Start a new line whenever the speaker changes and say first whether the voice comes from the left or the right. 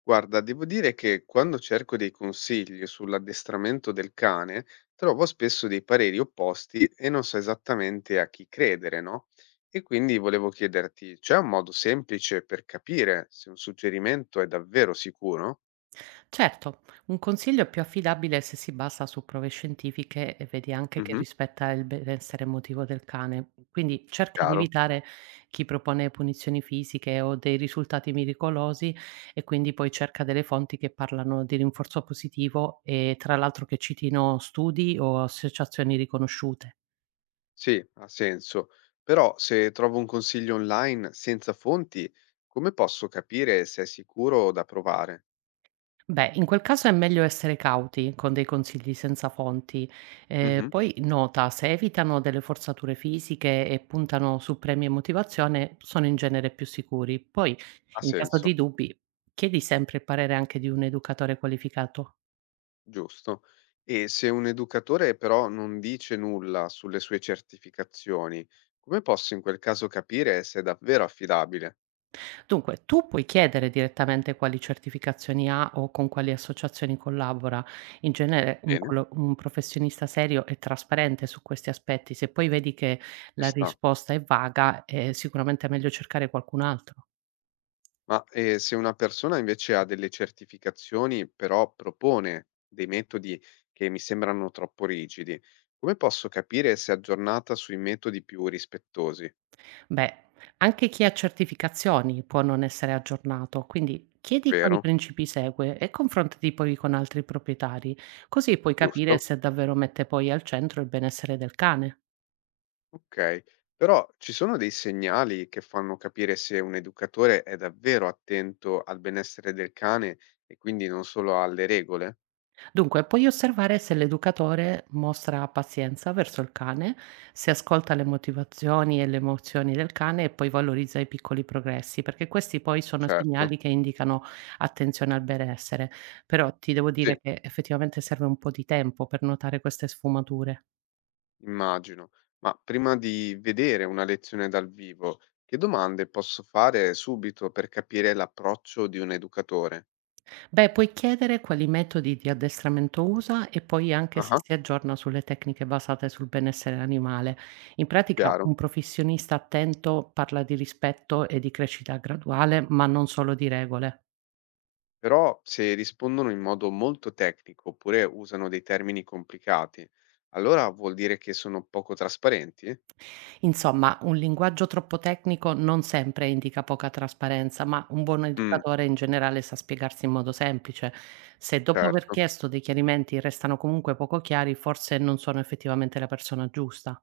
left: Guarda, devo dire che quando cerco dei consigli sull'addestramento del cane, trovo spesso dei pareri opposti e non so esattamente a chi credere, no? E quindi volevo chiederti, c'è un modo semplice per capire se un suggerimento è davvero sicuro?
right: Certo, un consiglio è più affidabile se si basa su prove scientifiche e vedi anche che
left: Mhm,
right: rispetta il benessere emotivo del cane. Quindi cerca di
left: chiaro.
right: evitare chi propone punizioni fisiche o dei risultati miracolosi e quindi poi cerca delle fonti che parlano di rinforzo positivo e tra l'altro che citino studi o associazioni riconosciute.
left: Sì, ha senso. Però se trovo un consiglio online senza fonti, come posso capire se è sicuro da provare?
right: Beh, in quel caso è meglio essere cauti con dei consigli senza fonti.
left: Mhm,
right: Poi nota, se evitano delle forzature fisiche e puntano su premi e motivazione, sono in genere più sicuri. Poi,
left: ha
right: in caso
left: senso.
right: di dubbi, chiedi sempre il parere anche di un educatore qualificato.
left: Giusto. E se un educatore però non dice nulla sulle sue certificazioni, come posso in quel caso capire se è davvero affidabile?
right: Dunque, tu puoi chiedere direttamente quali certificazioni ha o con quali associazioni collabora. In genere
left: Bene,
right: un professionista serio è trasparente su questi aspetti. Se poi vedi che
left: ci
right: la
left: sta.
right: risposta è vaga, è sicuramente meglio cercare qualcun altro.
left: Ma se una persona invece ha delle certificazioni, però propone dei metodi che mi sembrano troppo rigidi, come posso capire se è aggiornata sui metodi più rispettosi?
right: Beh, anche chi ha certificazioni può non essere aggiornato, quindi chiedi quali
left: Vero?
right: principi segue e confrontati poi con altri proprietari, così puoi capire
left: Giusto?
right: se davvero mette poi al centro il benessere del cane.
left: Okay, però ci sono dei segnali che fanno capire se un educatore è davvero attento al benessere del cane e quindi non solo alle regole?
right: Dunque, puoi osservare se l'educatore mostra pazienza verso il cane, se ascolta le motivazioni e le emozioni del cane e poi valorizza i piccoli progressi, perché questi poi sono
left: Certo,
right: segnali che indicano attenzione al benessere. Però ti devo
left: sì,
right: dire che effettivamente serve un po' di tempo per notare queste sfumature.
left: immagino. Ma prima di vedere una lezione dal vivo, che domande posso fare subito per capire l'approccio di un educatore?
right: Beh, puoi chiedere quali metodi di addestramento usa e poi anche se
left: Ah,
right: si aggiorna sulle tecniche basate sul benessere animale. In pratica,
left: chiaro.
right: un professionista attento parla di rispetto e di crescita graduale, ma non solo di regole.
left: Però se rispondono in modo molto tecnico oppure usano dei termini complicati, allora vuol dire che sono poco trasparenti?
right: Insomma, un linguaggio troppo tecnico non sempre indica poca trasparenza, ma un buon
left: Mm,
right: educatore in generale sa spiegarsi in modo semplice. Se dopo aver
left: certo.
right: chiesto dei chiarimenti restano comunque poco chiari, forse non sono effettivamente la persona giusta.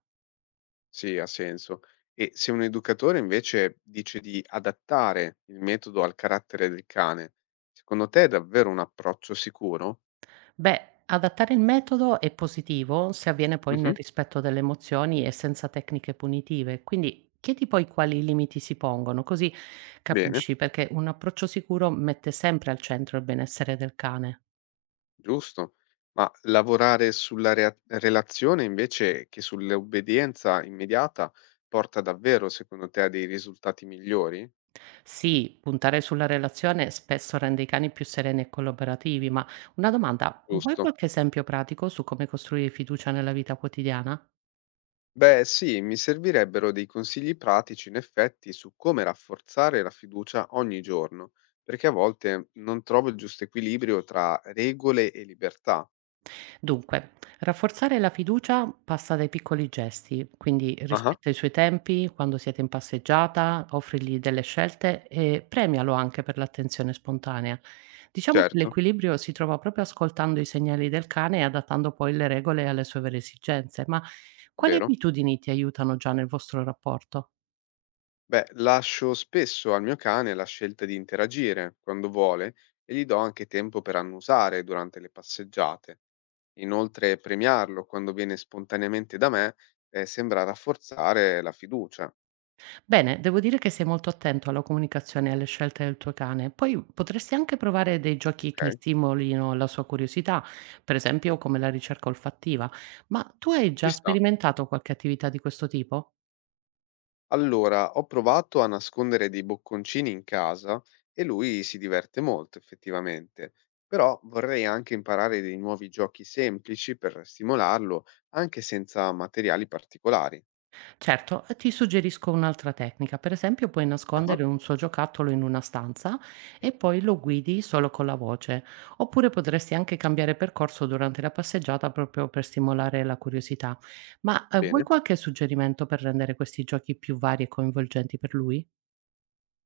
left: Sì, ha senso. E se un educatore invece dice di adattare il metodo al carattere del cane, secondo te è davvero un approccio sicuro?
right: Beh, adattare il metodo è positivo se avviene poi nel
left: Mhm,
right: rispetto delle emozioni e senza tecniche punitive. Quindi chiedi poi quali limiti si pongono, così
left: bene,
right: capisci perché un approccio sicuro mette sempre al centro il benessere del cane.
left: giusto. Ma lavorare sulla relazione invece che sull'obbedienza immediata porta davvero, secondo te, a dei risultati migliori?
right: Sì, puntare sulla relazione spesso rende i cani più sereni e collaborativi, ma una domanda, vuoi
left: Giusto.
right: qualche esempio pratico su come costruire fiducia nella vita quotidiana?
left: Beh, sì, mi servirebbero dei consigli pratici, in effetti, su come rafforzare la fiducia ogni giorno, perché a volte non trovo il giusto equilibrio tra regole e libertà.
right: Dunque, rafforzare la fiducia passa dai piccoli gesti, quindi
left: Ah,
right: rispetta i suoi tempi, quando siete in passeggiata, offrigli delle scelte e premialo anche per l'attenzione spontanea. Diciamo che
left: certo,
right: l'equilibrio si trova proprio ascoltando i segnali del cane e adattando poi le regole alle sue vere esigenze, ma quali
left: vero.
right: abitudini ti aiutano già nel vostro rapporto?
left: Beh, lascio spesso al mio cane la scelta di interagire quando vuole e gli do anche tempo per annusare durante le passeggiate. Inoltre, premiarlo quando viene spontaneamente da me, sembra rafforzare la fiducia.
right: Bene, devo dire che sei molto attento alla comunicazione e alle scelte del tuo cane. Poi potresti anche provare dei giochi che
left: Ok,
right: stimolino la sua curiosità, per esempio come la ricerca olfattiva. Ma tu hai
left: ci
right: già
left: sta.
right: sperimentato qualche attività di questo tipo?
left: Allora, ho provato a nascondere dei bocconcini in casa e lui si diverte molto effettivamente, però vorrei anche imparare dei nuovi giochi semplici per stimolarlo, anche senza materiali particolari.
right: Certo, e ti suggerisco un'altra tecnica. Per esempio, puoi
left: Ah,
right: nascondere un suo giocattolo in una stanza e poi lo guidi solo con la voce. Oppure potresti anche cambiare percorso durante la passeggiata proprio per stimolare la curiosità. Ma vuoi
left: bene.
right: qualche suggerimento per rendere questi giochi più vari e coinvolgenti per lui?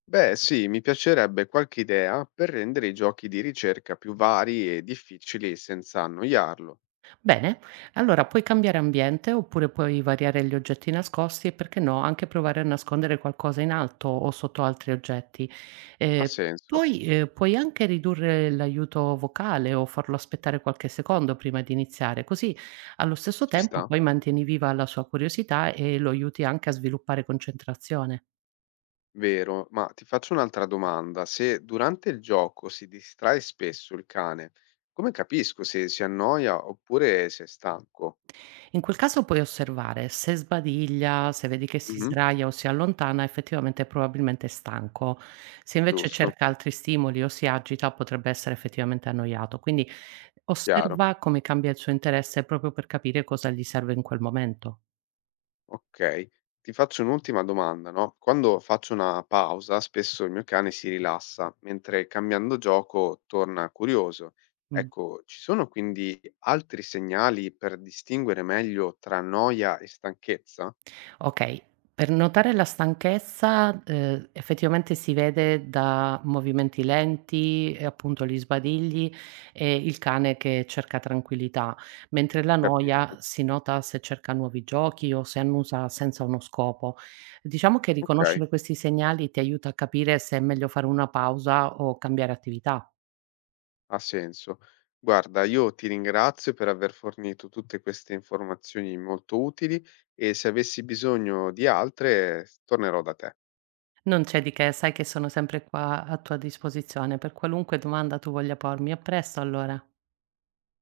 left: Beh, sì, mi piacerebbe qualche idea per rendere i giochi di ricerca più vari e difficili senza annoiarlo.
right: Bene, allora puoi cambiare ambiente oppure puoi variare gli oggetti nascosti e perché no, anche provare a nascondere qualcosa in alto o sotto altri oggetti.
left: Ha
right: Eh,
left: senso?
right: poi eh, puoi anche ridurre l'aiuto vocale o farlo aspettare qualche secondo prima di iniziare, così allo stesso
left: Ci
right: tempo
left: sta?
right: poi mantieni viva la sua curiosità e lo aiuti anche a sviluppare concentrazione.
left: Vero, ma ti faccio un'altra domanda. Se durante il gioco si distrae spesso il cane, come capisco se si annoia oppure se è stanco?
right: In quel caso puoi osservare se sbadiglia, se vedi che si
left: Mhm,
right: sdraia o si allontana, effettivamente probabilmente è stanco. Se invece
left: giusto,
right: cerca altri stimoli o si agita, potrebbe essere effettivamente annoiato. Quindi
left: chiaro.
right: osserva come cambia il suo interesse proprio per capire cosa gli serve in quel momento.
left: Ok. Ti faccio un'ultima domanda, no? Quando faccio una pausa, spesso il mio cane si rilassa, mentre cambiando gioco torna curioso.
right: Mm.
left: Ecco, ci sono quindi altri segnali per distinguere meglio tra noia e stanchezza?
right: Okay, per notare la stanchezza, effettivamente si vede da movimenti lenti e appunto gli sbadigli e il cane che cerca tranquillità, mentre la
left: Capisco.
right: noia si nota se cerca nuovi giochi o se annusa senza uno scopo. Diciamo che
left: Ok.
right: riconoscere questi segnali ti aiuta a capire se è meglio fare una pausa o cambiare attività.
left: Ha senso. Guarda, io ti ringrazio per aver fornito tutte queste informazioni molto utili e se avessi bisogno di altre, tornerò da te.
right: Non c'è di che, sai che sono sempre qua a tua disposizione per qualunque domanda tu voglia pormi. A presto allora.